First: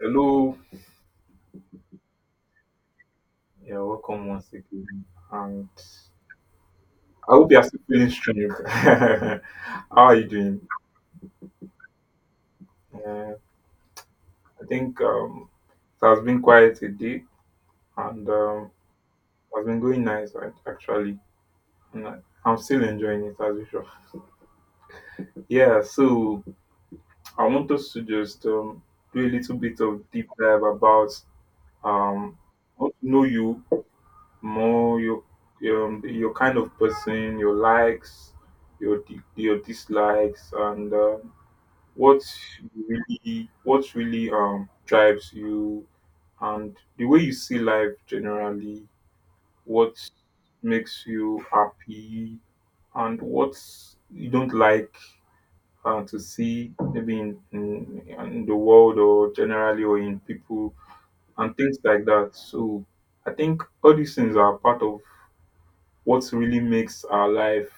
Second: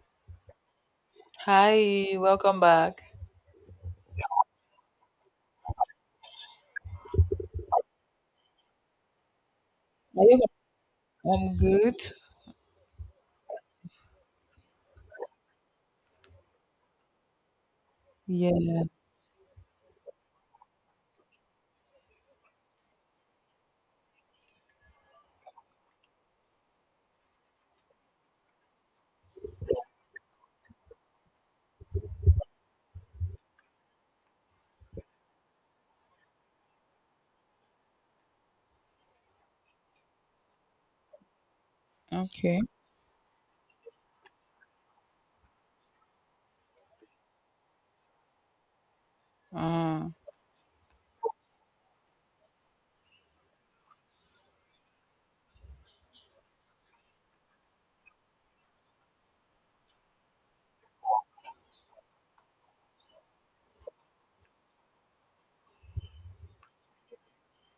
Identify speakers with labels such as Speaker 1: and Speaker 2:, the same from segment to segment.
Speaker 1: Hello,
Speaker 2: Hi, welcome back.
Speaker 1: you're welcome once again, and I hope you are still feeling strong. How are you
Speaker 2: Are you
Speaker 1: doing?
Speaker 2: I'm good.
Speaker 1: Uh, I think it has been quite a day, and
Speaker 2: Yeah.
Speaker 1: it has been going nice right, actually. And I- I'm still enjoying it as usual. Yeah, so I want us to just do a little bit of deep dive about um, I want to know you more your kind of person, your likes, your dislikes, and what
Speaker 2: Okay.
Speaker 1: what really drives you and the way you see life generally. What
Speaker 2: Uh,
Speaker 1: makes you happy and what you don't like to see maybe in the world or generally or in people and things like that. So I think all these things are part of what really makes our life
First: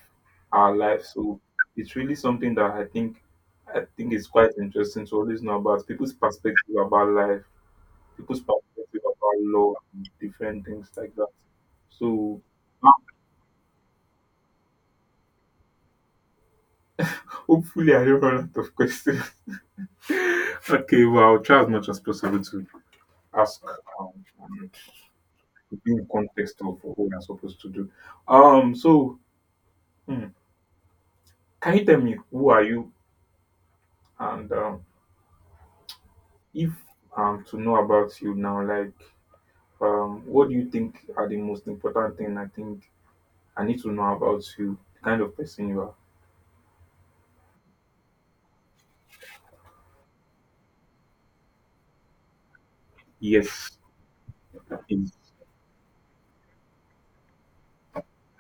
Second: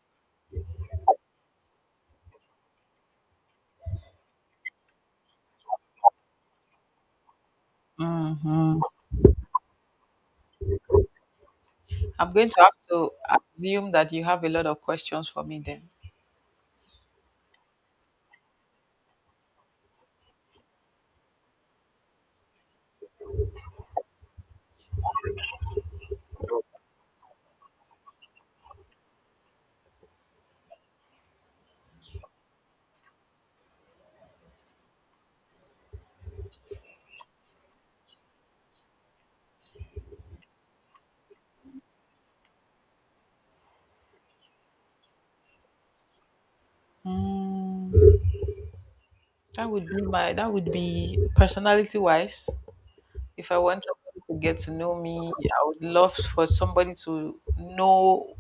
Speaker 1: our life so it's really something that I think is quite interesting to always know about people's perspective about life, people's
Speaker 2: uh-huh.
Speaker 1: perspective about law, and different things like that.
Speaker 2: I'm
Speaker 1: So
Speaker 2: going to have to assume that you have a lot of questions for me then.
Speaker 1: hopefully I don't run out of questions. Okay, well, I'll try as much as possible to ask, um, and be in context of what we are supposed to do. um so hmm, can you tell me who are you, and if, to know about you now, like, what do you think are the most important thing I need to know about you, the kind of person you are?
Speaker 2: Mm, that would be personality wise. If I
Speaker 1: Yes,
Speaker 2: want somebody to get to know
Speaker 1: please.
Speaker 2: me, I would love for somebody to know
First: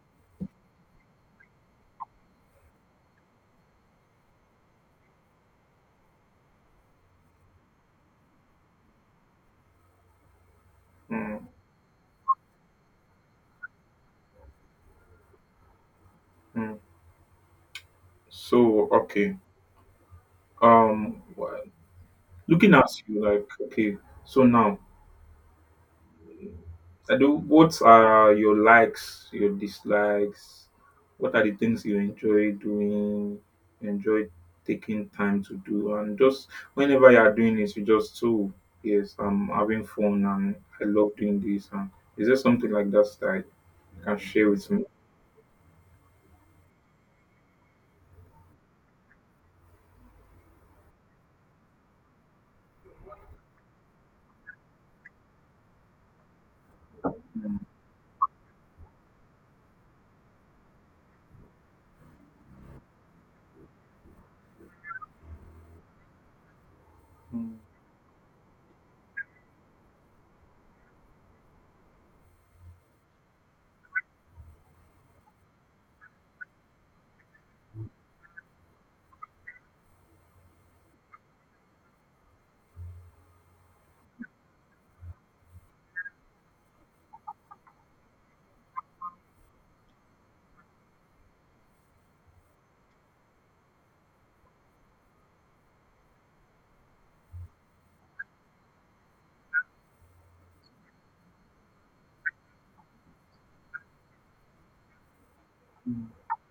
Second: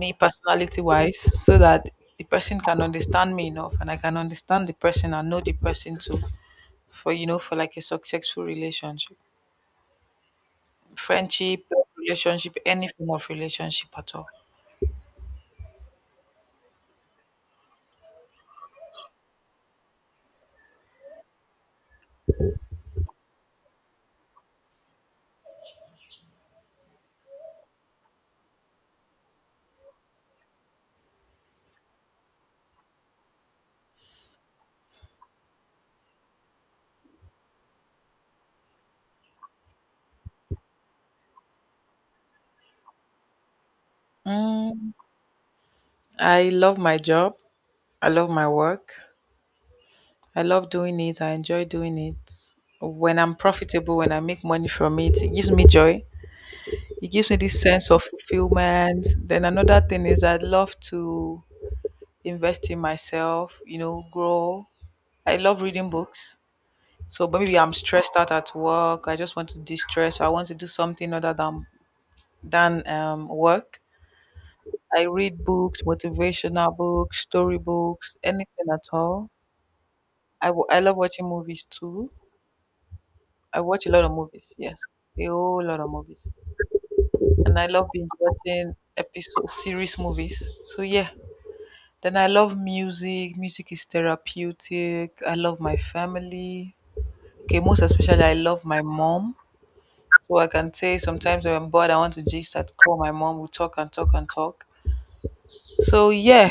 Speaker 2: me personality wise so that the person can understand me enough and I can understand the person and know the person too for for like a successful relationship.
Speaker 1: Mm,
Speaker 2: Friendship, relationship, any form of relationship at all?
Speaker 1: mm. So okay. Um wh- Looking at you, like, okay, so now I do. What are your likes, your dislikes? What are the things you enjoy doing, enjoy taking time to do? And just whenever you are doing this, you just, so yes, I'm having fun and I love doing this. And is there something like that that you can share with me?
Speaker 2: Mm, I love my job. I love my work. I love doing it. I enjoy doing it. When I'm profitable, when I make money from it, it gives me joy. It gives me this sense of fulfillment. Then another thing is I love to invest in myself, you know, grow. I love reading books. So but
Speaker 1: Mm.
Speaker 2: maybe I'm stressed out at work. I just want to de-stress. So I want to do something other than than work. I read books, motivational books, storybooks, anything at all. I love watching movies too. I watch a lot of movies, yes, a whole lot of movies, and I love binge watching episode series movies. So yeah, then I love music. Music is therapeutic. I love my family. Okay, most especially I love my mom. So I can say sometimes when I'm bored, I want to just at call my mom. We talk and talk and talk. So yeah,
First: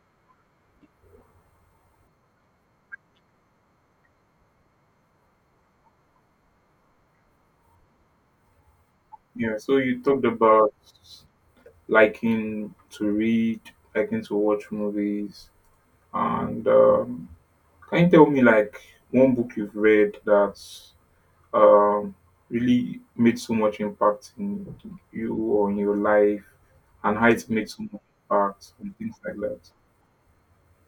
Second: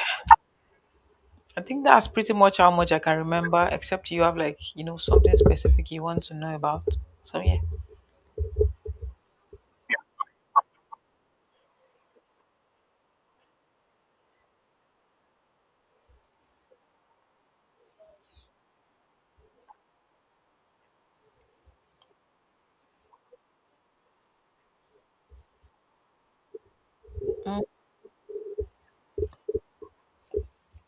Speaker 2: I think that's pretty much how much I can remember, except you have, like, you know, something specific you want to know about. So yeah.
Speaker 1: Yeah, so you talked about liking to read, liking to watch movies, and can you tell me like one book you've read that's um, really made so much impact in you or in your life and how it
Speaker 2: Mm,
Speaker 1: made so much impact and things like that.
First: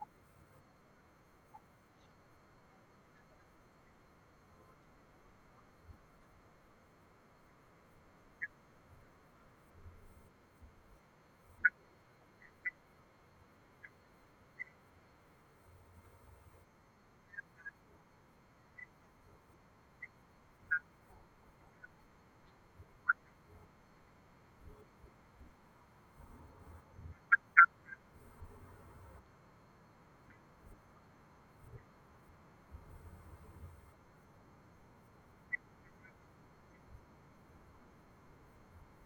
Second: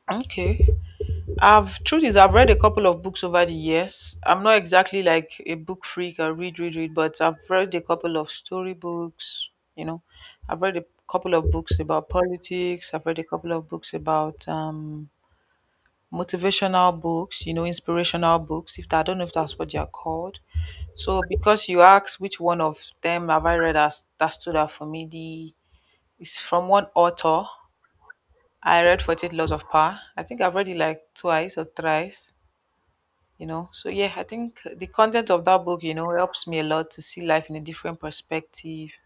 Speaker 2: okay. I've Truth is I've read a couple of books over the years. I'm not exactly like a book freak I read, read, read, but I've read a couple of story books, you know. I've read a couple of books about politics, I've read a couple of books about motivational books, you know, inspirational books. If I don't know if that's what they are called. So because you asked which one of them have I read as that stood out for me, the it's from one author. I read 48 Laws of Power. I think I've read it like twice or thrice. You know, so yeah, I think the content of that book, you know, helps me a lot to see life in a different perspective,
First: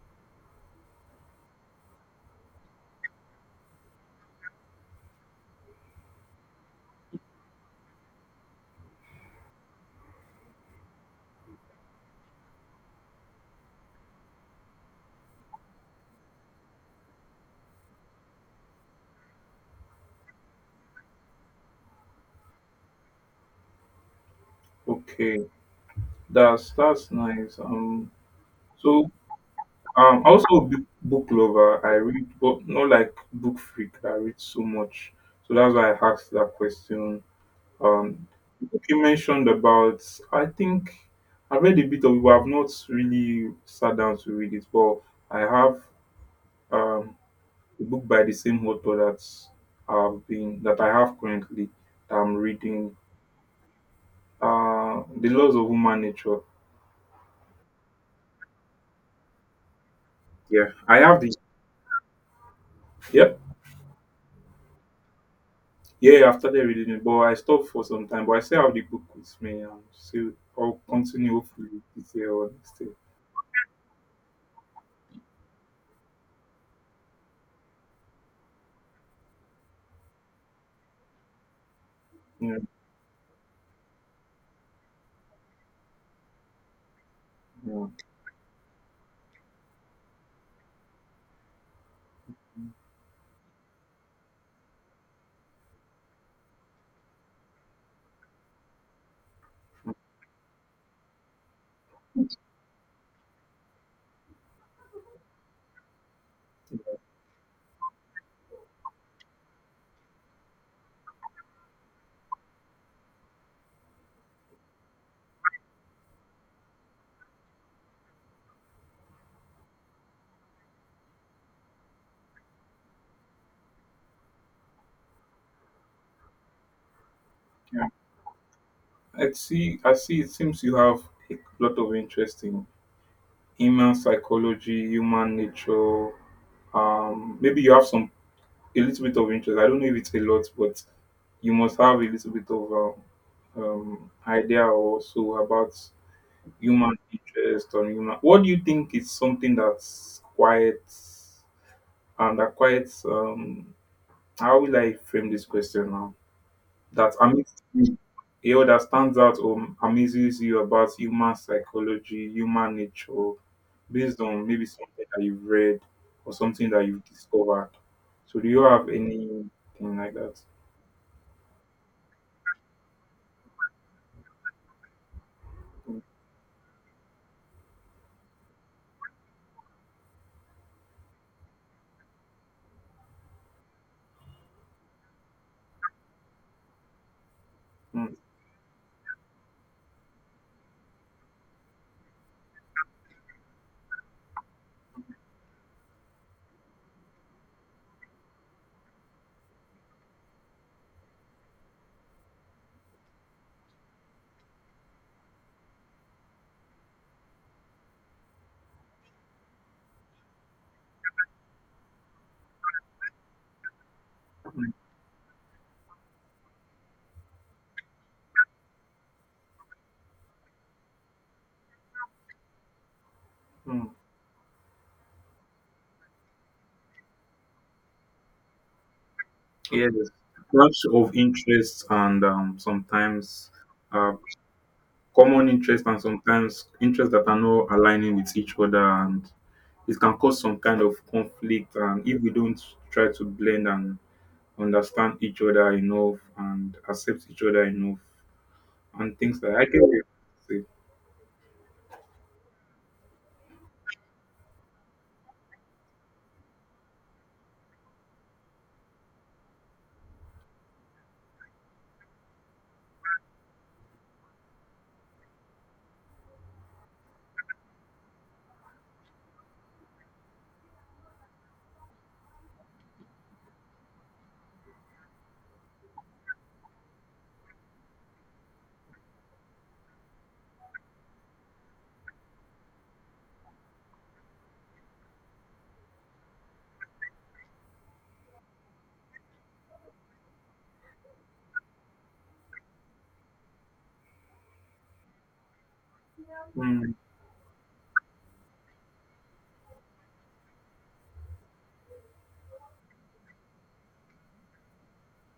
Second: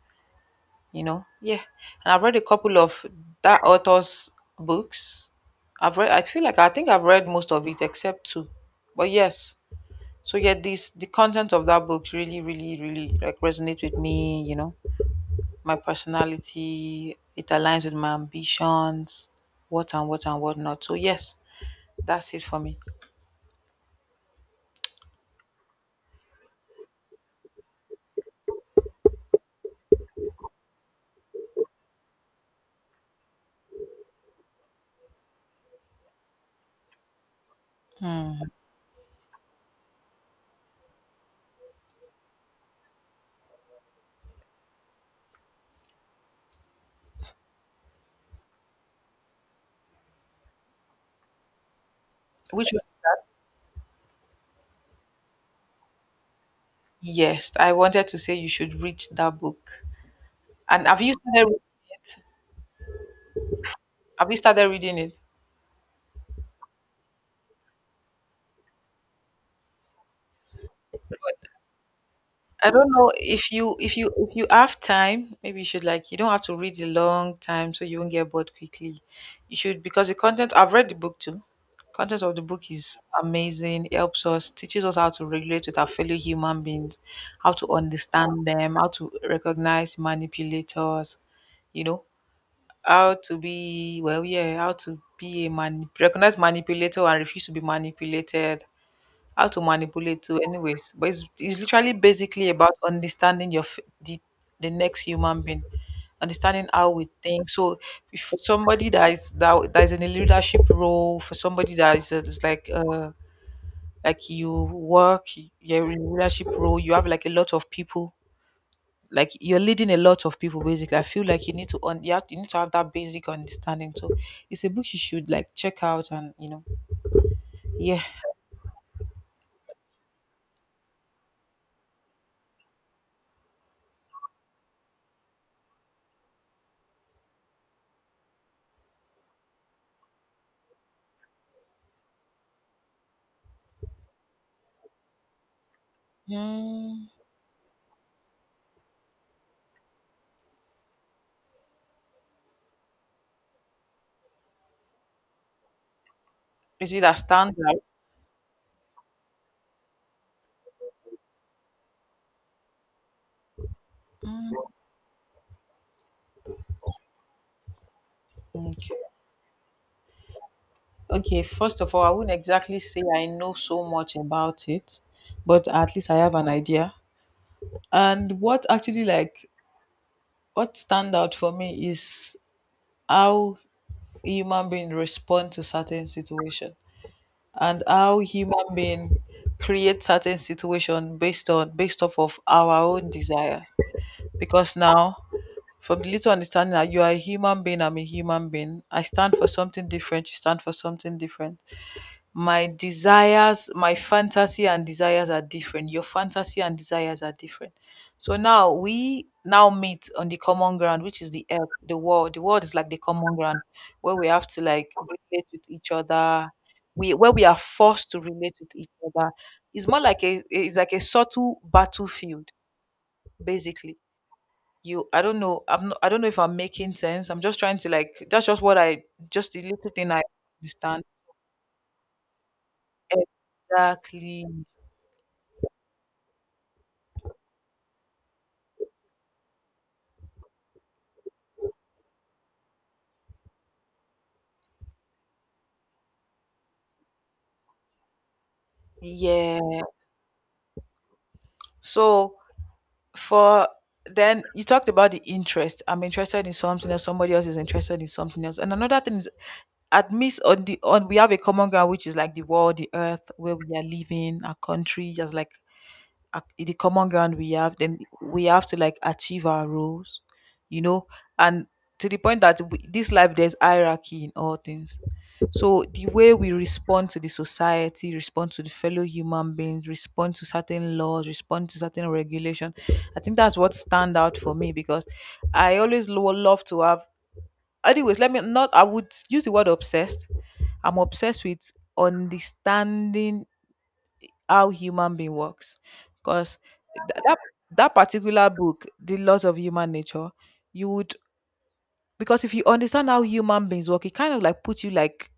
Speaker 2: you know. Yeah, and I've read a couple of that author's books. I've read, I feel like, I think I've read most of it except two. But yes, so yeah, this the content of that book really, really, really like resonate with me, you know, my personality, it aligns with my ambitions, what and what and what not. So yes, that's it for me.
Speaker 1: Okay, that's nice. So Also a big book lover. I read, but not like book freak. I read so much, so that's why I asked that question. Um,
Speaker 2: Hmm.
Speaker 1: you mentioned about. I think I read a bit of it, but I've not really sat down to read it. But I have um a book by the same author that I have currently that I'm
Speaker 2: Which one?
Speaker 1: reading. The Laws of Human Nature.
Speaker 2: Yes, I wanted to say you should read that book.
Speaker 1: Yeah,
Speaker 2: And
Speaker 1: I
Speaker 2: have you
Speaker 1: have the.
Speaker 2: started
Speaker 1: Yep.
Speaker 2: reading it?
Speaker 1: Yeah, yeah, I've started reading it, but I stopped for some time. But I still have the book with me, and still I'll continue hopefully this year or
Speaker 2: I
Speaker 1: next
Speaker 2: don't
Speaker 1: year.
Speaker 2: know if you if you have time, maybe you should, like, you don't have to read a long time so you won't get bored quickly. You should, because the content, I've read the book too. Content of the
Speaker 1: Yeah,
Speaker 2: book is amazing. It helps us, teaches us how to regulate with our fellow human beings, how to
Speaker 1: yeah,
Speaker 2: understand them, how to recognize manipulators, you know, how to be well, yeah, how to be a man, recognize manipulator and refuse to be manipulated, how to manipulate too anyways. But it's literally basically about understanding the, the next human being, understanding how we think. So if for somebody that that is in a leadership role, for somebody that is like you work, you're in a leadership role, you have like a lot of people, like you're leading a lot of people basically, I feel like you need to have, you need to have that basic understanding. So it's a book you should like check out, and you know.
Speaker 1: yeah.
Speaker 2: Yeah.
Speaker 1: I see. I see. It seems you have a lot of interest in human psychology, human nature. Maybe you have some a little bit of interest. I don't know if it's a lot, but you must have a little bit of idea also about human
Speaker 2: Hmm.
Speaker 1: interest or human. What do you think is something that's quiet and that quiet? How will I frame this question now?
Speaker 2: is it a
Speaker 1: That
Speaker 2: standard
Speaker 1: amazes you, or that stands out or amazes you about human psychology, human nature, based on maybe something that you've read or something that you've discovered. So, do you have
Speaker 2: okay.
Speaker 1: anything like that?
Speaker 2: Okay, first of all, I wouldn't exactly say I know so much about it, but at
Speaker 1: Mm,
Speaker 2: least I have an idea. And what actually, like, what stand out for me is how human being respond to certain situation, and how human being create certain situation based on based off of our own desires. Because now, from the little understanding that you are a human being, I'm a human being. I stand for something different, you stand for something different. My desires, my fantasy and desires are different. Your fantasy and desires are different. So now we now meet on the common ground, which is the earth, the world. The world is like the common ground where we have to
Speaker 1: mm,
Speaker 2: like relate with each other. We Where we are forced to relate with each other. It's more like a it's like a subtle battlefield,
Speaker 1: mm.
Speaker 2: basically. You I don't know, I don't know if I'm making sense. I'm just trying to like that's just what I just the little
Speaker 1: Yes,
Speaker 2: thing I
Speaker 1: clash
Speaker 2: understand.
Speaker 1: of interests and sometimes uh,
Speaker 2: Exactly.
Speaker 1: common interests and sometimes interests that are not aligning with each other and it can cause some kind of conflict and if we don't try to blend and understand each other enough and accept each other enough and things like I get
Speaker 2: Yeah.
Speaker 1: what you say.
Speaker 2: So for then you talked about the interest. I'm interested in something else. Somebody else is interested in something else. And another thing is admits on the on we have a common ground, which is like the world, the earth where we are living, our country, just like the common ground we have. Then we have to like achieve our roles, you know. And to the point that we, this life, there's hierarchy in all things. So the way we respond to the society, respond to the fellow human beings, respond to certain laws, respond to certain regulation, I think that's what stand out for me. Because I always love to have, anyways, let me not, I would use the word obsessed. I'm obsessed with understanding how human being works. Because
Speaker 1: Mm,
Speaker 2: that that particular book, the Laws of Human Nature, you would, because if you understand how human beings work, it kind of like puts you like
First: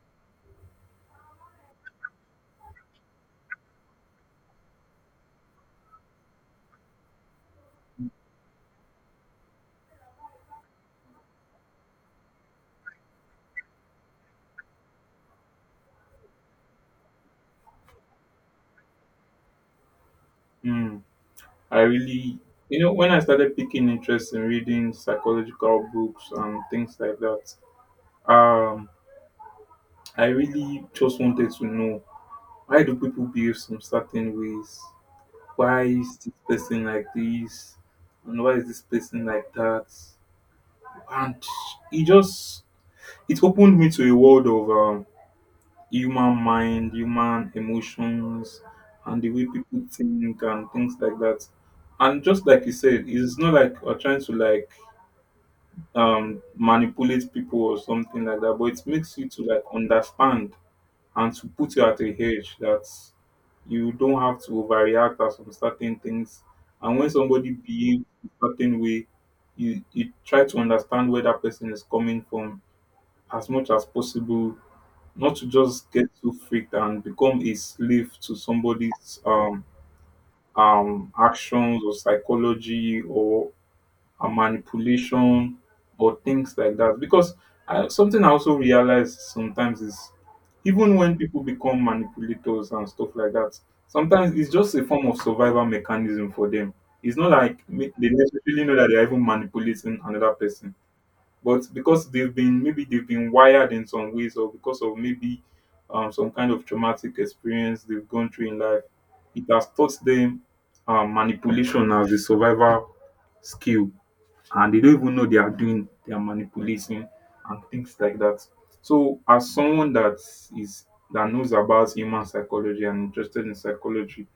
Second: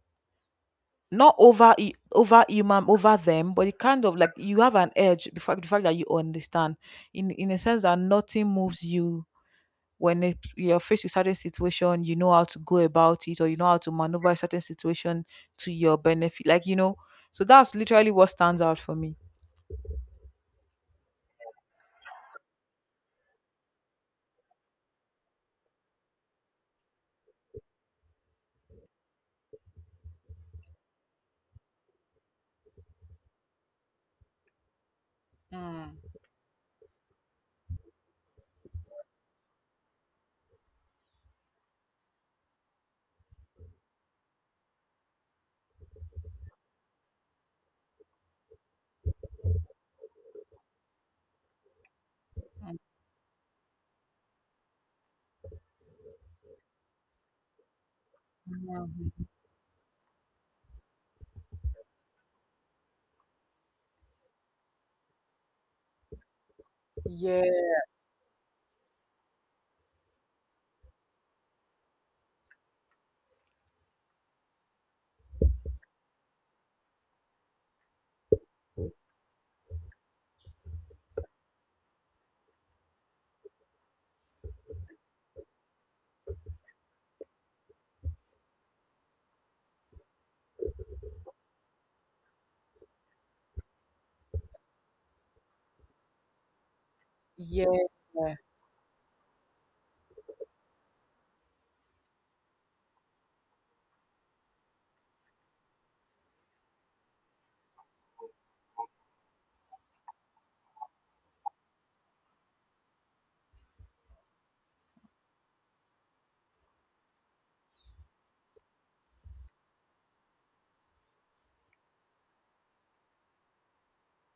Speaker 2: not over human, over them, but it kind of like you have an edge. The fact that you understand, in a sense that nothing moves you. When you're faced with certain situation, you know how to go about it, or you know how to maneuver a certain situation to your benefit, like, you know. So that's literally what stands out for me.
Speaker 1: mm. I really, you know, when I started picking interest in reading psychological books and things like that. Um I really just wanted to know, why do people behave some certain ways? Why is this person like this? And why is this person like that? And it just, it opened me to a world of human mind, human emotions, and the way people think and things like that. And just like you said, it's not like we're trying to like manipulate people or something like that, but it makes you to like understand and to put you at a hedge that you don't have to overreact at some certain things. And when somebody
Speaker 2: Yeah.
Speaker 1: behaves a certain way, you try to understand where that person is coming from as much as possible, not to just get so freaked and become a slave to somebody's actions or psychology or and manipulation or things like that. Because I, something I also realize sometimes is, even when people become manipulators and stuff like that, sometimes it's just a form of survival mechanism for them. It's not like
Speaker 2: Yeah,
Speaker 1: they necessarily know that they're even manipulating another person, but because they've been, maybe they've been wired in some ways, or because of maybe some kind of traumatic experience they've gone through in life, it has taught them, manipulation as a survival skill, and they don't even know they are doing, they are manipulating and things like that. So, as someone that is that knows about human psychology and interested in psychology,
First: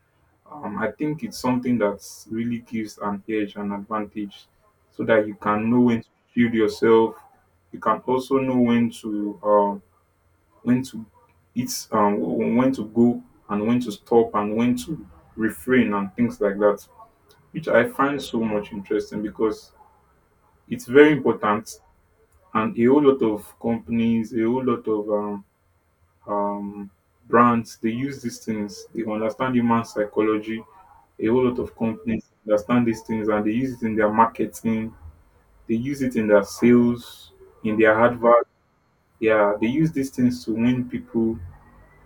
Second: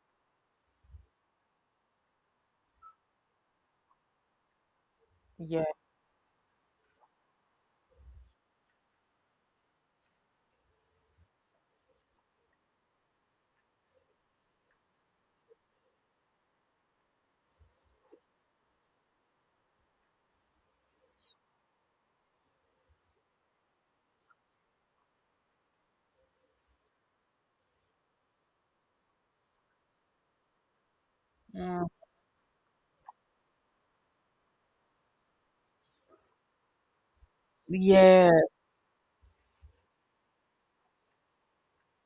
Speaker 1: I think it's something that really gives an edge, an advantage, so that you
Speaker 2: yeah.
Speaker 1: can know when to shield yourself. You can also know when to it's when to go and when to stop and when to refrain and things like that, which I find so much interesting because it's very important and a whole lot of companies, a whole lot of um, brands, they use these things. They understand human psychology. A whole lot of
Speaker 2: Mm,
Speaker 1: companies understand these things and they use it in their marketing. They use it in their sales, in their
Speaker 2: yeah.
Speaker 1: advert. Yeah, they use these things to win people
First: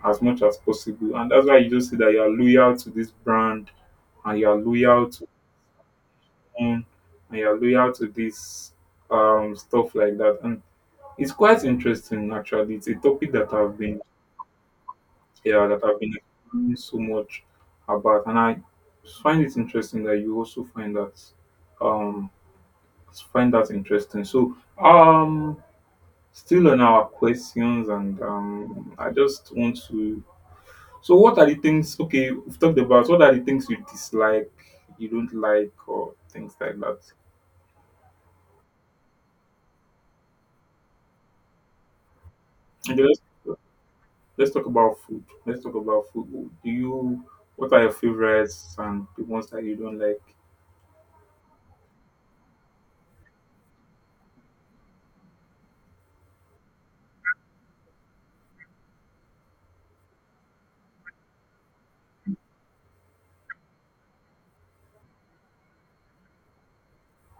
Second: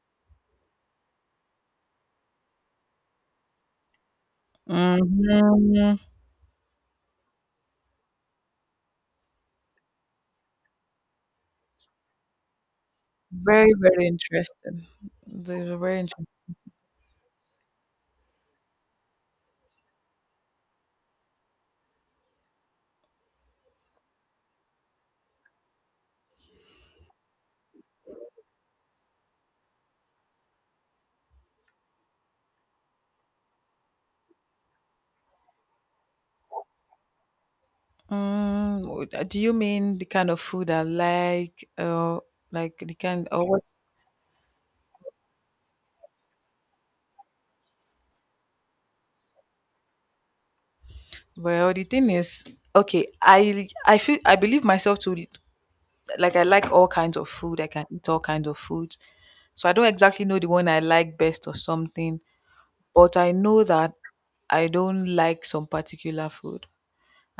Speaker 1: as much as possible. And that's why you just see that you are loyal to this brand and you are loyal to
Speaker 2: Hmm.
Speaker 1: own and you are loyal to this, stuff like that. And it's quite interesting actually. It's a topic that
Speaker 2: Very,
Speaker 1: I've been,
Speaker 2: very interesting. They
Speaker 1: yeah,
Speaker 2: were
Speaker 1: that I've
Speaker 2: very
Speaker 1: been
Speaker 2: interesting.
Speaker 1: exploring so much about and I find it interesting that you also find that, um interesting. So still on our questions and I just want to, so what are the things, okay, we've talked about, what are the things you dislike, you don't like or things like that.
Speaker 2: Mm, do you mean the kind of food I like, or like the
Speaker 1: Okay, let's-
Speaker 2: kind, or what?
Speaker 1: Let's talk about food. Let's talk about food. Do you, what are your favorites and the ones that you don't like?
Speaker 2: Well, the thing is, okay, I feel I believe myself to like I like all kinds of food. I can eat all kinds of foods, so I don't exactly know the one I like best or something. But I know that I don't like some particular food.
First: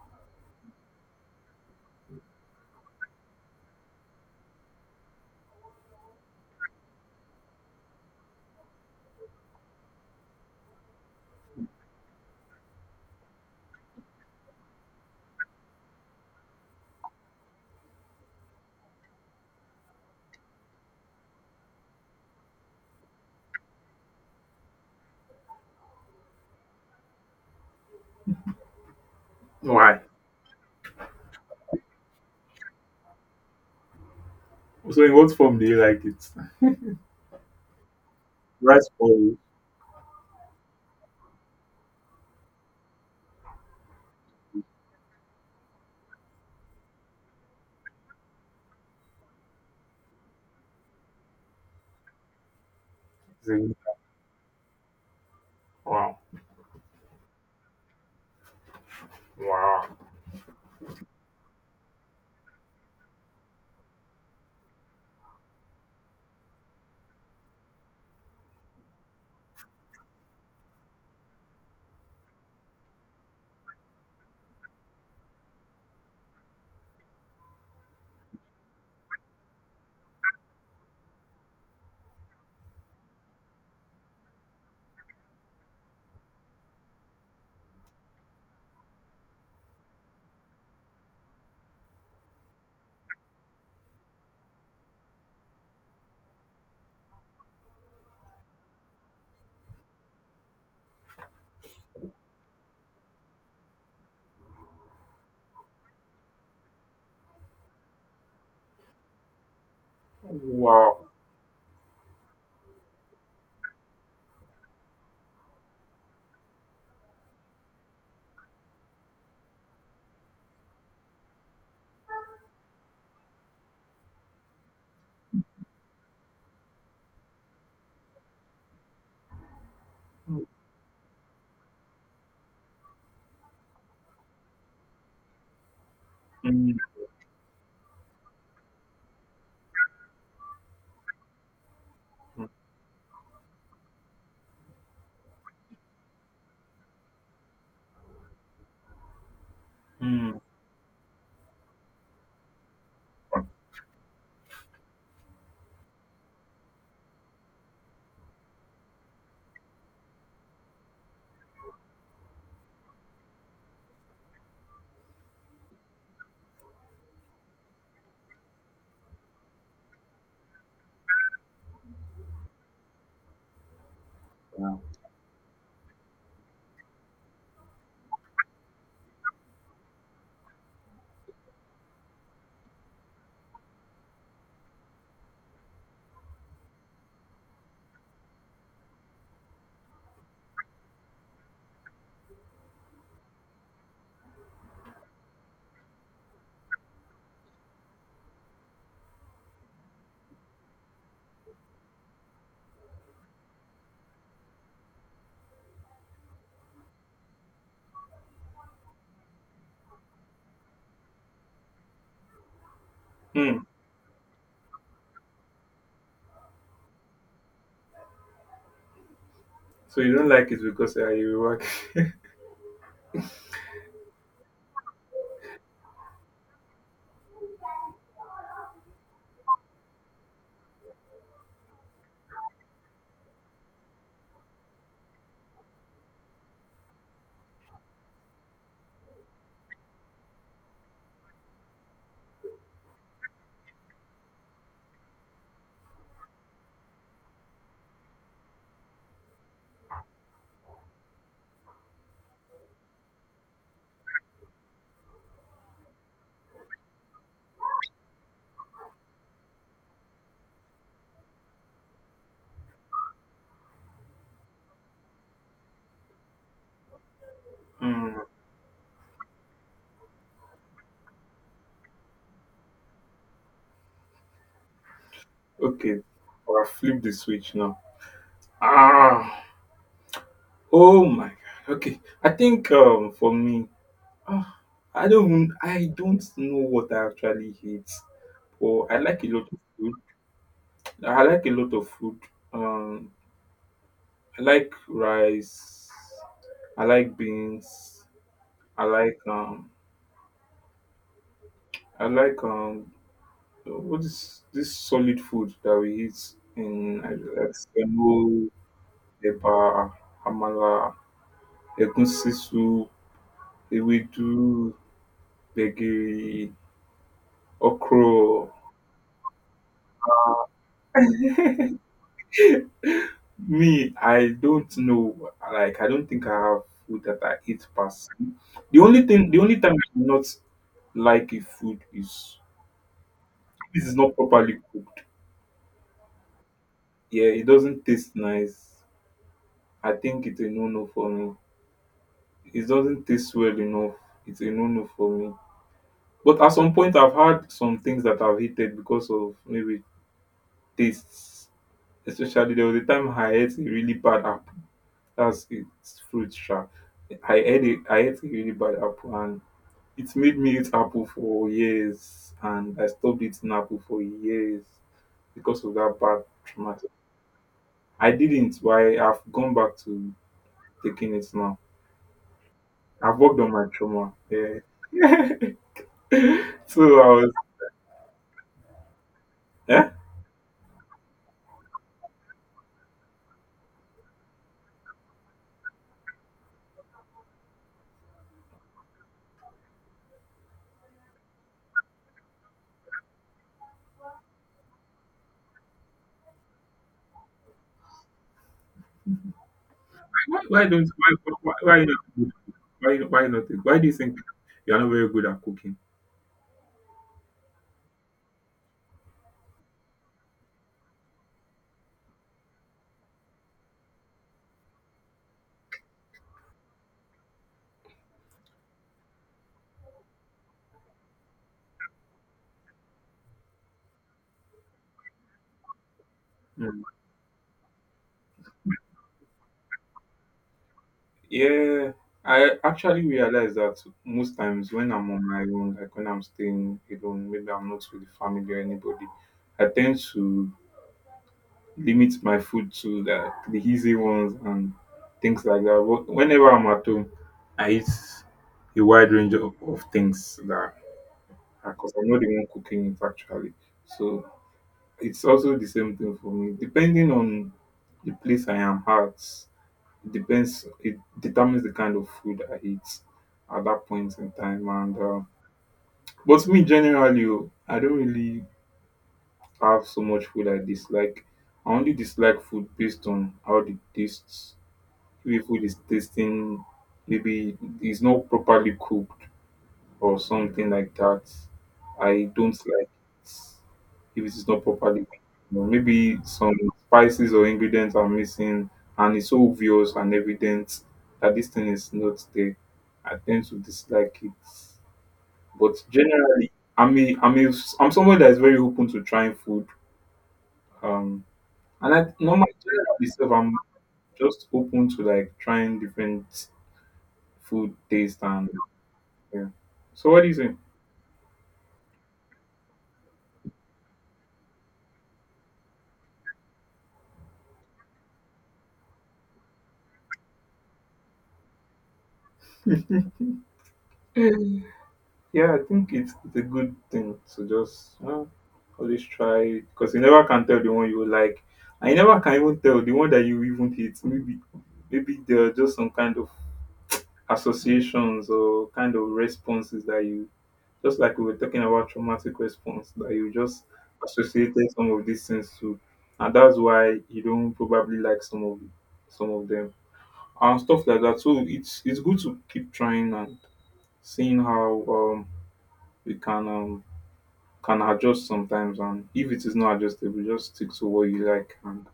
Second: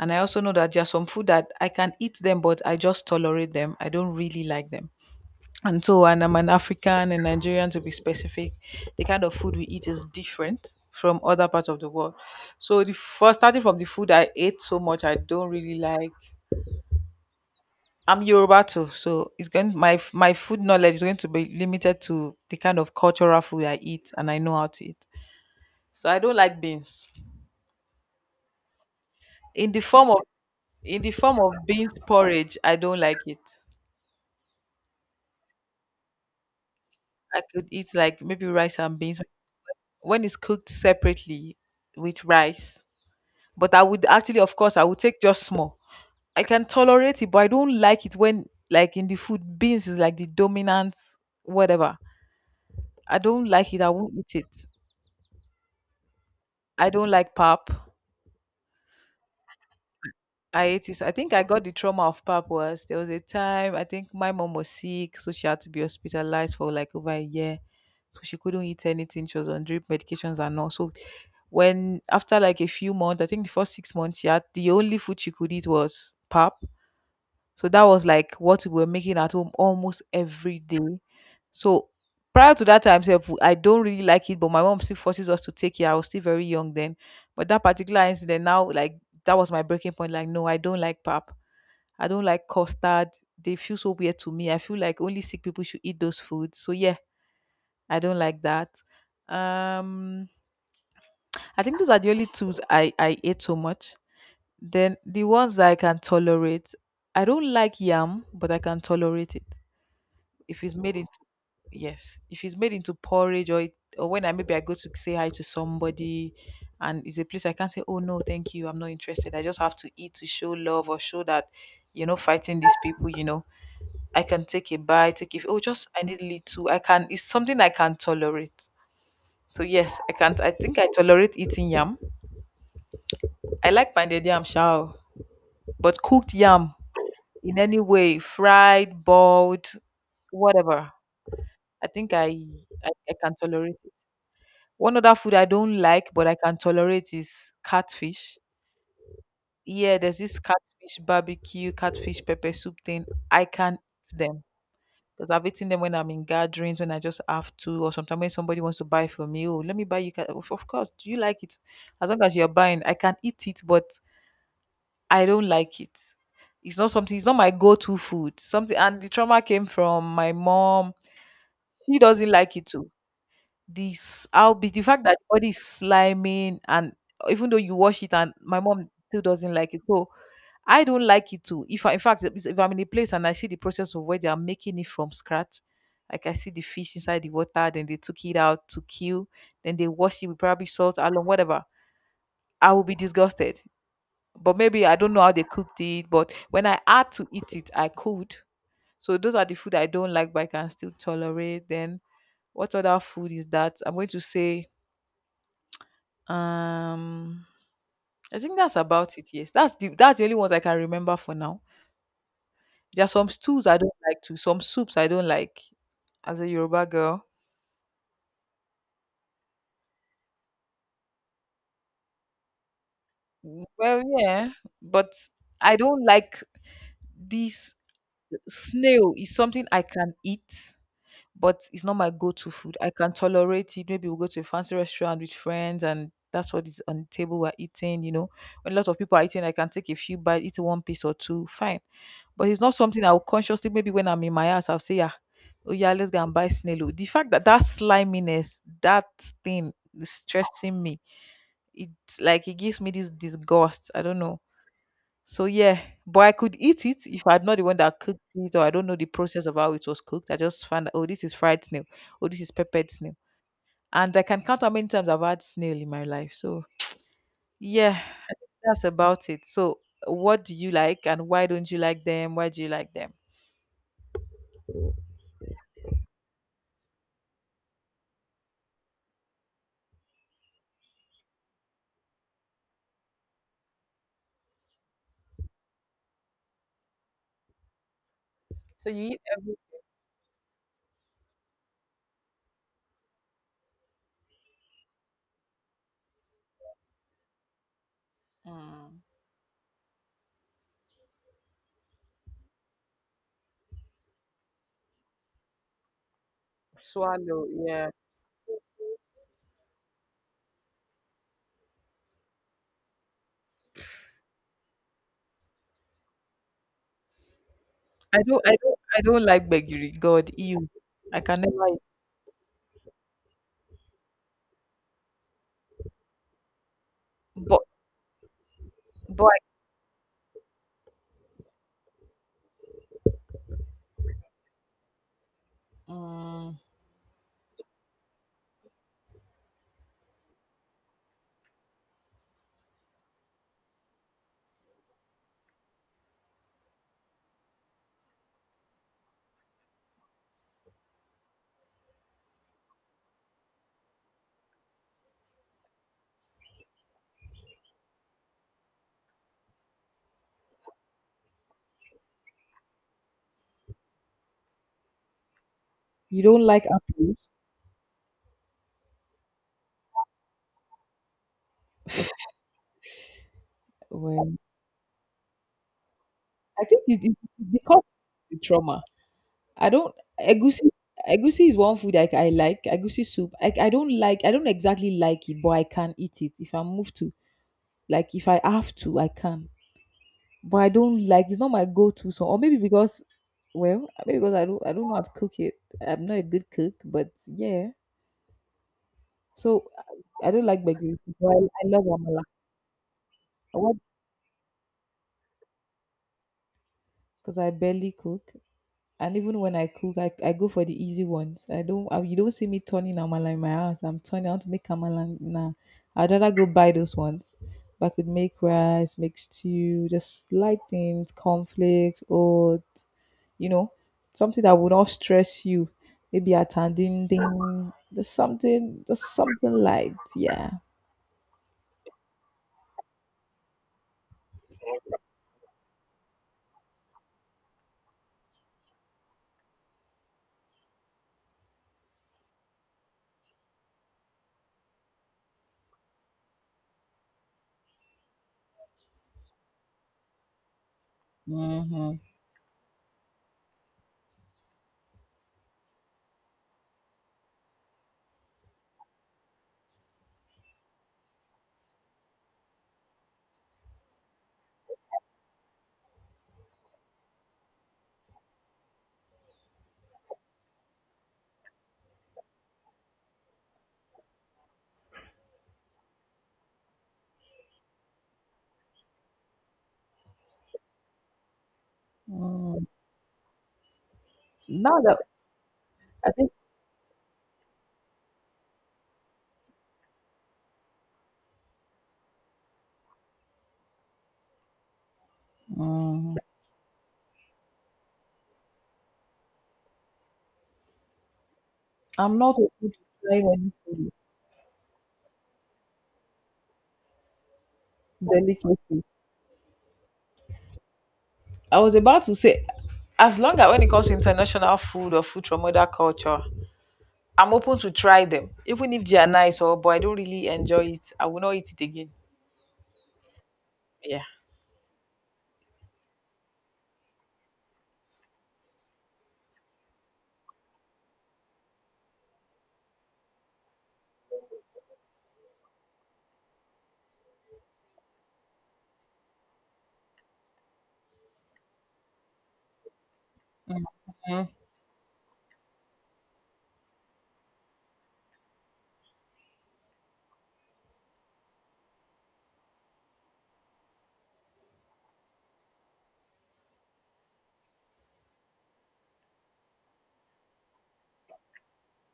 Speaker 2: And I also know that there are some food that I can eat them, but I just tolerate them. I don't really like them. And so, and I'm an African and Nigerian to be specific, the kind of food we eat is different from other parts of the world. So, the first starting from the food I ate so much, I don't really like. I'm Yoruba too, so it's going my food knowledge is going to be limited to the kind of cultural food I eat and I know how to eat. So I don't like beans in the
Speaker 1: Why?
Speaker 2: form of in the form of beans porridge. I don't like it.
Speaker 1: So in what form do you like it?
Speaker 2: I could eat like maybe rice
Speaker 1: Rice
Speaker 2: and beans
Speaker 1: or
Speaker 2: when it's cooked separately with rice. But I would actually, of course, I would take just small. I can tolerate it, but I don't like it when, like, in the food, beans is like the dominant whatever. I don't
Speaker 1: zing?
Speaker 2: like it. I won't eat it.
Speaker 1: Wow.
Speaker 2: I don't like pap.
Speaker 1: Wow.
Speaker 2: I ate it. So I think I got the trauma of purpose. There was a time I think my mom was sick, so she had to be hospitalized for like over a year. So she couldn't eat anything. She was on drip medications and all. So when after like a few months, I think the first 6 months, she had the only food she could eat was pap. So that was like what we were making at home almost every day. So prior to that time, sef, I don't really like it, but my mom still forces us to take it. I was still very young then. But that particular incident now, like that was my breaking point. Like, no, I don't like pap. I don't like custard. They feel so weird to me. I feel like only sick people should eat those foods. So yeah, I don't like that. Um I think those are the only tools I ate so much. Then the ones that I can tolerate. I don't like yam, but I can tolerate it. If it's made
Speaker 1: Wow.
Speaker 2: into, yes, if it's made into porridge, or when I, maybe I go to say hi to somebody, and it's a place I can't say, oh no thank you, I'm not interested, I just have to eat to show love or show that, fighting these people. I can take a bite, take, if oh just I need little, I can, it's something I can tolerate. So yes, I can't, I think I tolerate eating yam. I like pounded yam shao, but cooked yam
Speaker 1: Mm.
Speaker 2: in any way, fried, boiled, whatever, I think I, I can tolerate it. One other food I don't like but I can tolerate is catfish. Yeah, there's
Speaker 1: Mm.
Speaker 2: this catfish barbecue, catfish pepper soup thing. I can't eat them because I've eaten them when I'm in gatherings, when I just have to, or sometimes when somebody wants to buy for me. Oh, let me buy you. Of course, do you like it? As long as you're buying, I can eat it, but I don't like it. It's not something. It's not my go-to food. Something, and the trauma came from my mom. She doesn't like it too. This how be the fact that all this sliming and even though you wash it and my mom still doesn't like it. So I don't like it too. If I, in fact, if I'm in a place and I see the process of where they are making it from scratch, like I see the fish inside the water, then they took it out to kill, then they wash it with probably salt, along whatever. I will be disgusted. But maybe I don't know how they cooked it. But when I had to eat it, I could. So those are the food I don't like, but I can still tolerate. Then what other food is that? I'm going to say, Um, I think that's about it. Yes, that's the only ones I can remember for now. There are some
Speaker 1: Mm.
Speaker 2: stews I don't like too. Some soups I don't like. As a Yoruba girl,
Speaker 1: So you don't like it because you work.
Speaker 2: well, yeah, but I don't like this snail. Is something I can eat, but it's not my go-to food. I can tolerate it. Maybe we'll go to a fancy restaurant with friends and that's what is on the table we're eating, you know. When a lot of people are eating, I can take a few bites, eat one piece or two, fine. But it's not something I'll consciously, maybe when I'm in my house, I'll say, yeah, oh yeah, let's go and buy snail. Oh." The fact that that sliminess, that thing is stressing me. It's like it gives me this disgust. I don't know so yeah, but I could eat it if I'm not the one that cooked it, or I don't know the process of how it was cooked. I just find that oh, this is fried snail, oh, this is peppered snail, and I can count how many times I've had snail in my life. So yeah,
Speaker 1: Mm.
Speaker 2: that's about it. So what do you like, and why don't you like them? Why do you like them?
Speaker 1: Okay. I'll flip the switch now. Ah. Oh my god. Okay. I think for me, ah, I don't know what I actually hate. Well,
Speaker 2: So
Speaker 1: I
Speaker 2: you eat
Speaker 1: like a lot
Speaker 2: every,
Speaker 1: of food. I like a lot of food. Um, I like rice. I like beans. I
Speaker 2: mm,
Speaker 1: like um. I like What is this solid food that we eat in
Speaker 2: swallow,
Speaker 1: like
Speaker 2: yeah.
Speaker 1: semo, eba, amala, egusi soup, ewedu, gbegiri,
Speaker 2: I don't,
Speaker 1: okro.
Speaker 2: I don't, I don't like begiri. God, ew, I can never eat.
Speaker 1: Me, I don't know. Like, I don't think I have food that I
Speaker 2: But
Speaker 1: eat past. The only
Speaker 2: but
Speaker 1: thing, the
Speaker 2: I-
Speaker 1: only time I do not like a food is this is not properly cooked.
Speaker 2: Mm.
Speaker 1: Yeah, it doesn't taste nice. I think it's a no-no for me. It doesn't taste well enough. It's a no-no for me. But at some point, I've had some things that I've hated because of maybe tastes. Especially there was a time I ate a really bad apple. That's its fruit, sha. I ate it. I ate a really bad apple, and it made me eat Apple for years, and I stopped eating Apple for years because of that
Speaker 2: You
Speaker 1: bad
Speaker 2: don't like
Speaker 1: trauma.
Speaker 2: apples?
Speaker 1: I didn't, but I've gone back to taking it now. I've worked on my trauma.
Speaker 2: Well,
Speaker 1: Yeah.
Speaker 2: I
Speaker 1: So
Speaker 2: think it,
Speaker 1: I
Speaker 2: it,
Speaker 1: was,
Speaker 2: it because it's a trauma. I
Speaker 1: yeah.
Speaker 2: don't egusi. Egusi is one food I like. Egusi soup. I don't like. I don't exactly like it, but I can eat it if I move to. Like if I have to, I can. But I don't like. It's not my go-to. So or maybe because, well, maybe because I don't. I don't know how to cook it. I'm not a good cook, but yeah. So I don't like
Speaker 1: Why don't
Speaker 2: begiri soup, but I love
Speaker 1: why not
Speaker 2: amala.
Speaker 1: why why not
Speaker 2: What?
Speaker 1: Why do you think you're not very good at cooking?
Speaker 2: Because I barely cook. And even when I cook, I go for the easy ones. I don't, I, you don't see me turning amala in my house. I'm turning out to make amala now. I'd rather go buy those ones. But I could make rice, make stew, just light things, conflict, or you know, something that would not stress you. Maybe a tanding thing, just something light. Yeah.
Speaker 1: Yeah, I actually realize that most times when I'm on my own, like when I'm staying alone, maybe I'm not with family or anybody, I tend to limit my food to the easy ones and things like that. But whenever I'm at home, I eat a wide range of things that because
Speaker 2: Mm-hmm.
Speaker 1: I'm not the one cooking it actually. So it's also the same thing for me, depending on the place I am at, it depends, it determines the kind of food I eat at that point in time and but me generally oh, I don't really have so much food I dislike. I only dislike food based on how the tastes. If the food is tasting, maybe it's not properly cooked or something like that. I don't
Speaker 2: Mm.
Speaker 1: like it if it is not
Speaker 2: Now that
Speaker 1: properly cooked. You know,
Speaker 2: I
Speaker 1: maybe
Speaker 2: think,
Speaker 1: some spices or ingredients are missing, and it's so obvious and evident that this thing is not there. I tend to dislike it, but
Speaker 2: mm,
Speaker 1: generally, I mean, I'm someone that is very open to trying food. Um, and I
Speaker 2: I'm not able
Speaker 1: normally
Speaker 2: to
Speaker 1: generally
Speaker 2: try
Speaker 1: myself, I'm
Speaker 2: anything
Speaker 1: just open to like trying different food taste and
Speaker 2: delicate.
Speaker 1: yeah. So what do you
Speaker 2: I was about to say, as long as when it comes to international food or food from other culture, I'm open to try them, even if they are nice. Or, but I don't really enjoy it. I will not eat it again.
Speaker 1: think?
Speaker 2: Yeah.
Speaker 1: Yeah, I think it's a good thing to just always try, because you never can tell the one you like, I never can even tell the one that you even hate. Maybe maybe there are just some kind of associations or kind of responses that you, just like we were talking about traumatic response, that you just associated some of these things to, and that's why you don't probably like some of them and stuff like that. So it's good to keep trying and seeing how we can adjust sometimes, and if it is not adjustable, just stick to what you like and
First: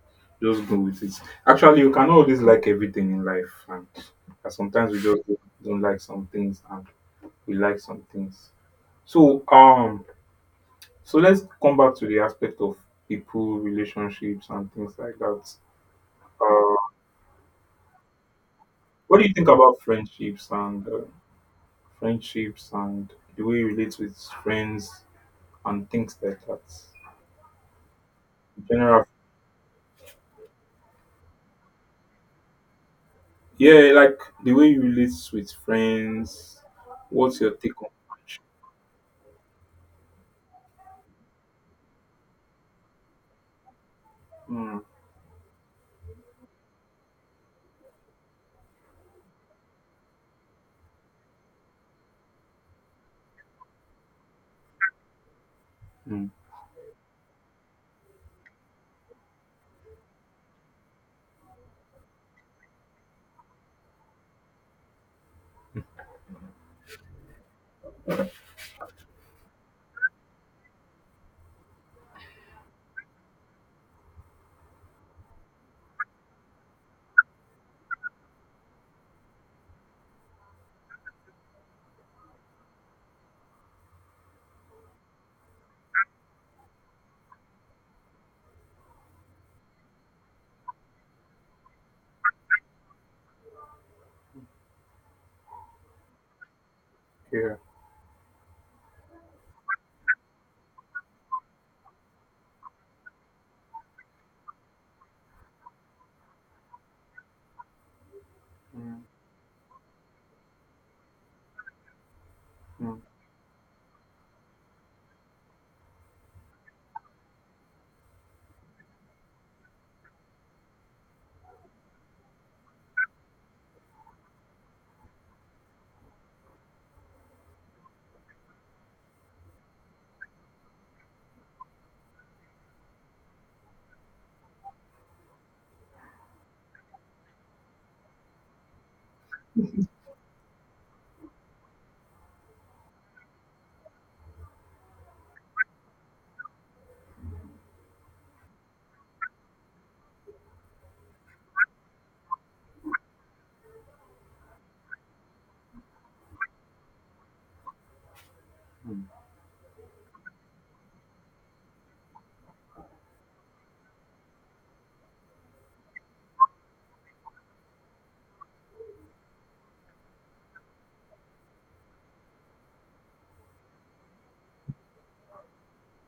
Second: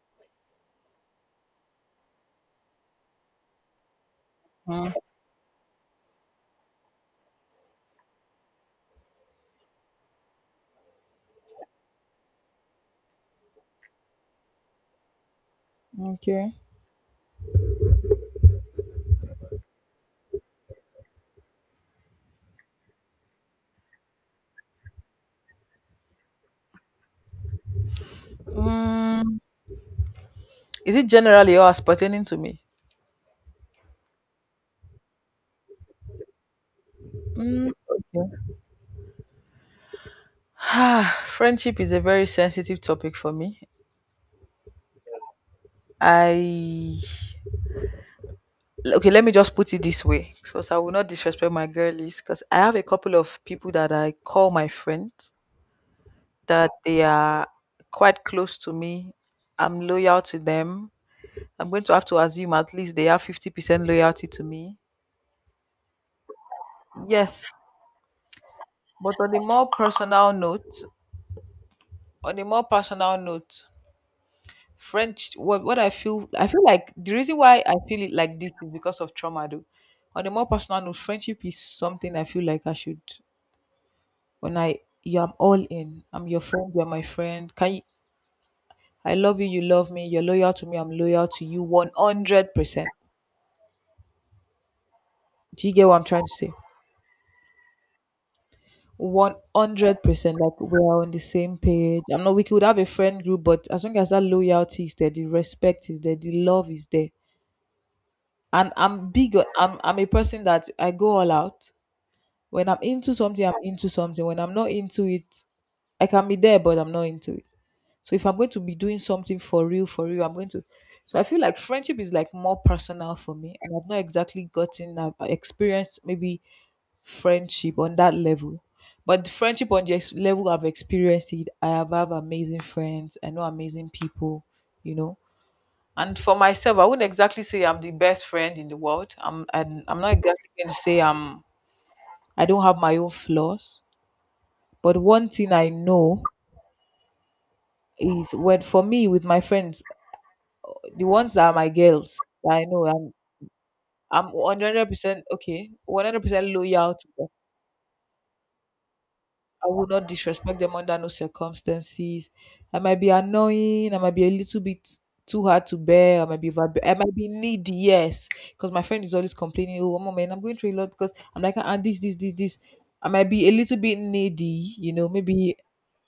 Speaker 1: just go with it. Actually, you cannot always like everything in life, and sometimes
Speaker 2: Mhm.
Speaker 1: we just don't like some things and we like some things, so so let's come back to the aspect of people, relationships and things like that.
Speaker 2: Okay.
Speaker 1: Uh, what do you think about friendships and friendships and the way you relate with friends and things like that, general?
Speaker 2: Mm, is it generally or as pertaining to me?
Speaker 1: Yeah, like the way you relate with friends. What's your
Speaker 2: Mm,
Speaker 1: take on?
Speaker 2: okay. Ah, friendship is a very sensitive topic for me.
Speaker 1: Mm,
Speaker 2: I Okay, let me just put it this way, because I will not disrespect my girlies. Because I have a couple of people that I call my friends,
Speaker 1: mm,
Speaker 2: that they are quite close to me. I'm loyal to them. I'm going to have to assume at least they have 50% loyalty to me. Yes, but on a more personal note, on a more personal note, French. I feel like the reason why I feel it like this is because of trauma. Though, on a more personal note, friendship is something I feel like I should. I'm all in. I'm your friend. You're my friend. Can you? I love you. You love me. You're loyal to me. I'm loyal to you. 100%. Do you get what I'm trying to say?
Speaker 1: yeah.
Speaker 2: 100% like we're on the same page. I'm not, we could have a friend group, but as long as that loyalty is there, the respect is there, the love is there. And
Speaker 1: Mm,
Speaker 2: I'm big, on- I'm, I'm a person that I go all out. When I'm
Speaker 1: mm,
Speaker 2: into something, I'm into something. When I'm not into it, I can be there, but I'm not into it. So if I'm going to be doing something for real, I'm going to. So I feel like friendship is like more personal for me, and I've not exactly gotten, I've experienced maybe friendship on that level. But the friendship on the level I've experienced it, I have amazing friends. I know amazing people, you know. And for myself, I wouldn't exactly say I'm the best friend in the world. I'm not exactly going to say I don't have my own flaws. But one thing I know is when for me with my friends, the ones that are my girls, that I know I'm 100% okay, 100% loyal to them.
Speaker 1: mm,
Speaker 2: I will not disrespect them under no circumstances. I might be annoying. I might be a little bit too hard to bear. I might be needy. Yes, because my friend is always complaining. Oh, mom, man, I'm going through a lot because I'm like, ah, this, this, this, this. I might be a little bit needy. You know, maybe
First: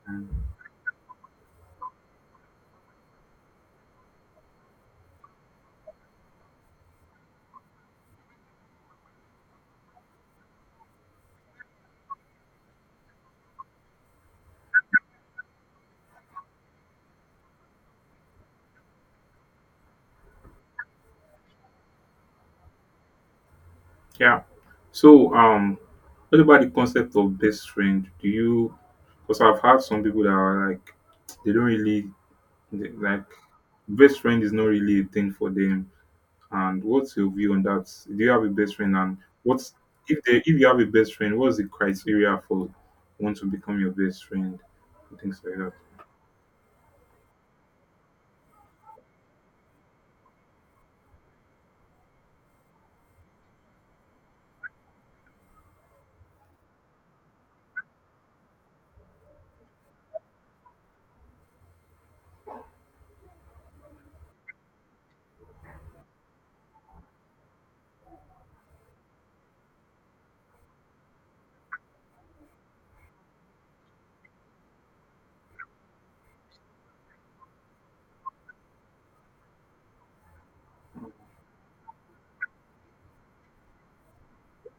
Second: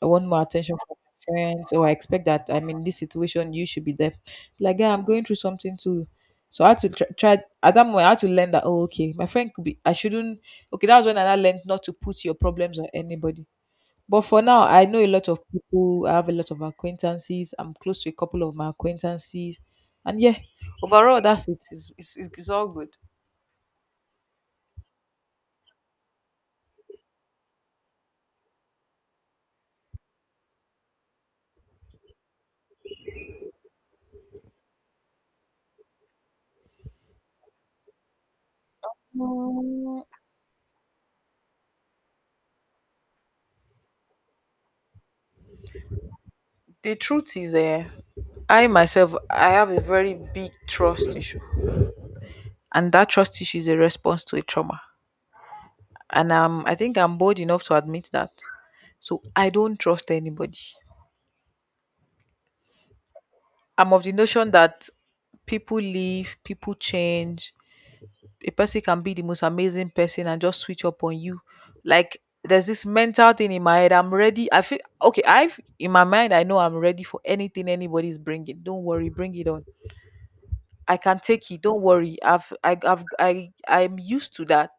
Speaker 2: I want more
Speaker 1: mm.
Speaker 2: attention from my friends, or I expect that I'm in this situation. You should be there. Like, yeah, I'm going through something too. So I had to try at that moment. I had to learn that. Oh, okay, my friend could be. I shouldn't. Okay, that was when I learned not to put your problems on anybody but for now, I know a lot of people. I have a lot of acquaintances. I'm close to a couple of my acquaintances, and yeah, overall, that's it. It's all good.
Speaker 1: Yeah. So, what about the concept of best friend? Do you? Because I've had some people that are like, they don't really they- like best friend is not really a thing for them. And what's your view on that? Do you have a best friend? And what's
Speaker 2: Mm,
Speaker 1: if they if you have a best friend, what's the criteria for want to become your best friend? Things like that.
Speaker 2: the truth is, I myself, I have a very big trust issue, and that trust issue is a response to a trauma. And I think I'm bold enough to admit that. So I don't trust anybody. I'm of the notion that people leave, people change, a person can be the most amazing person and just switch up on you. Like there's this mental thing in my head. I'm ready. I feel okay. I've in my mind. I know I'm ready for anything anybody's bringing. Don't worry, bring it on. I can take it. Don't worry. I'm used to that.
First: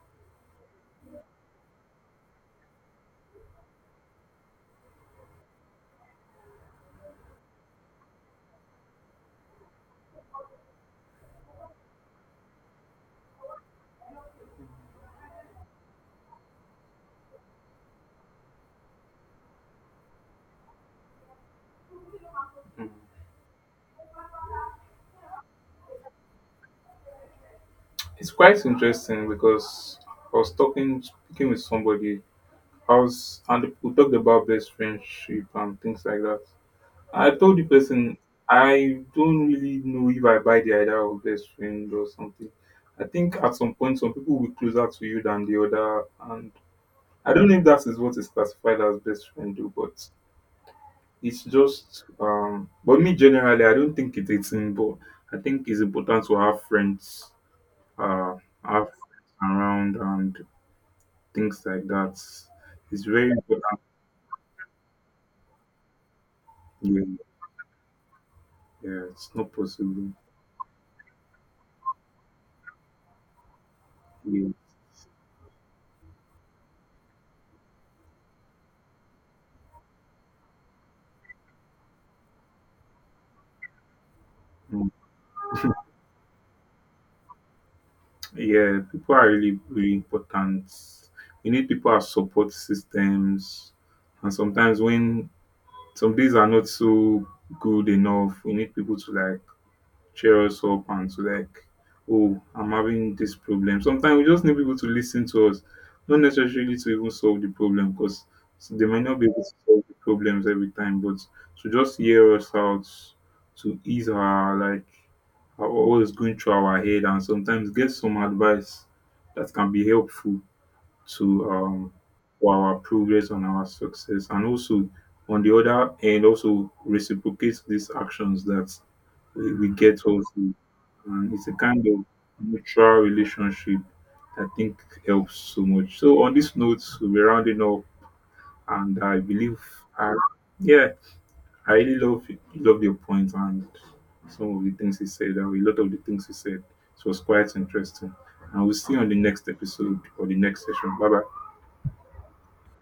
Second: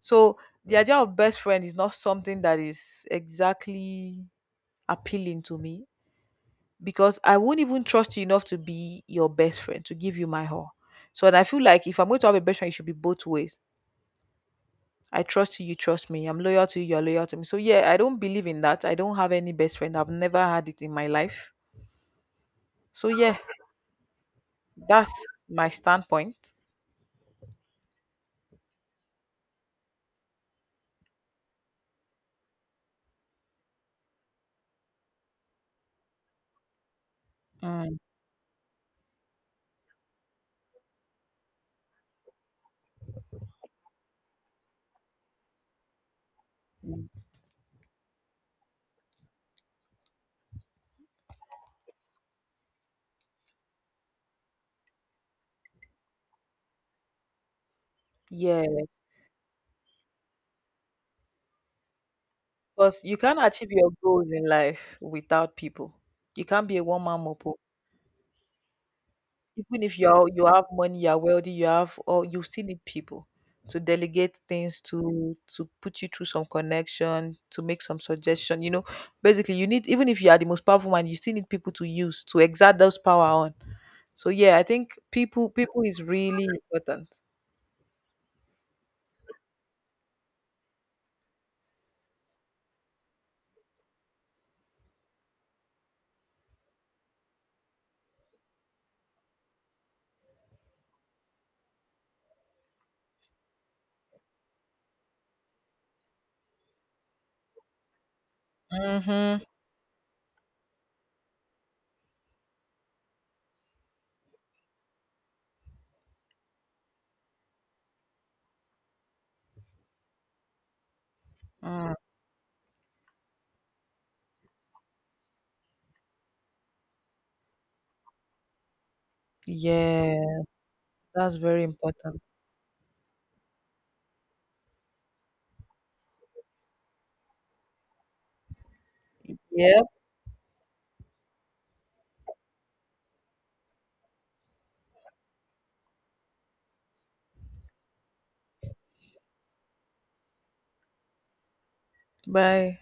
Speaker 2: So the idea of best friend is not something that is exactly appealing to me because I won't even trust you enough to be your best friend to give you my all. So and I feel like if I'm going to have a best friend, it should be both ways. I trust you, you trust me. I'm loyal to you, you're loyal to me. So yeah, I don't believe in that. I don't have any best friend. I've never had it in my life. So yeah, that's my standpoint.
Speaker 1: It's quite interesting because I was talking speaking with somebody else and we talked about best friendship and things like that. I told the
Speaker 2: Mm,
Speaker 1: person I don't really know if I buy the idea of best friend or something. I think at some point some people will be closer to you than the other, and I don't know if that is what is classified as best friend though, but it's just but me generally I don't think it's a thing, but I think it's important to have friends, uh, have
Speaker 2: yes.
Speaker 1: around and things like that.
Speaker 2: Because
Speaker 1: It's
Speaker 2: you
Speaker 1: very
Speaker 2: can't
Speaker 1: important.
Speaker 2: achieve your goals in life without people. You can't be a one man
Speaker 1: Yeah,
Speaker 2: mopo.
Speaker 1: yeah it's not
Speaker 2: Even if
Speaker 1: possible.
Speaker 2: you have money, you're wealthy, you have or you still need people to delegate
Speaker 1: Yeah.
Speaker 2: things to put you through some connection, to make some suggestion. You know, basically you need even if you are the most powerful man, you still need people to use to exert those power on. So yeah, I
Speaker 1: Mm.
Speaker 2: think people is really important.
Speaker 1: Yeah, people are really, really important. We need people as support systems. And sometimes when some days are not so good enough, we need people to like cheer us up and to like, oh, I'm having this problem. Sometimes we just need people to listen to us, not necessarily to even solve the problem, because they might not be able
Speaker 2: Mm-hmm.
Speaker 1: to solve the problems every time, but to just hear us out, to ease our like our always going through our head, and sometimes get some advice that can be helpful to
Speaker 2: Mm.
Speaker 1: for our progress and our success, and also on the other end also reciprocate these actions that we get also.
Speaker 2: Yeah,
Speaker 1: And
Speaker 2: that's
Speaker 1: it's a
Speaker 2: very
Speaker 1: kind of
Speaker 2: important.
Speaker 1: mutual relationship that I think helps so much. So on this note, we'll be rounding up, and I believe,
Speaker 2: Yep.
Speaker 1: I, yeah, I really love your points and some of the things you said, and a lot of the things you said. It was quite interesting, and we'll see you on the next episode or the next session. Bye bye.
Speaker 2: Bye.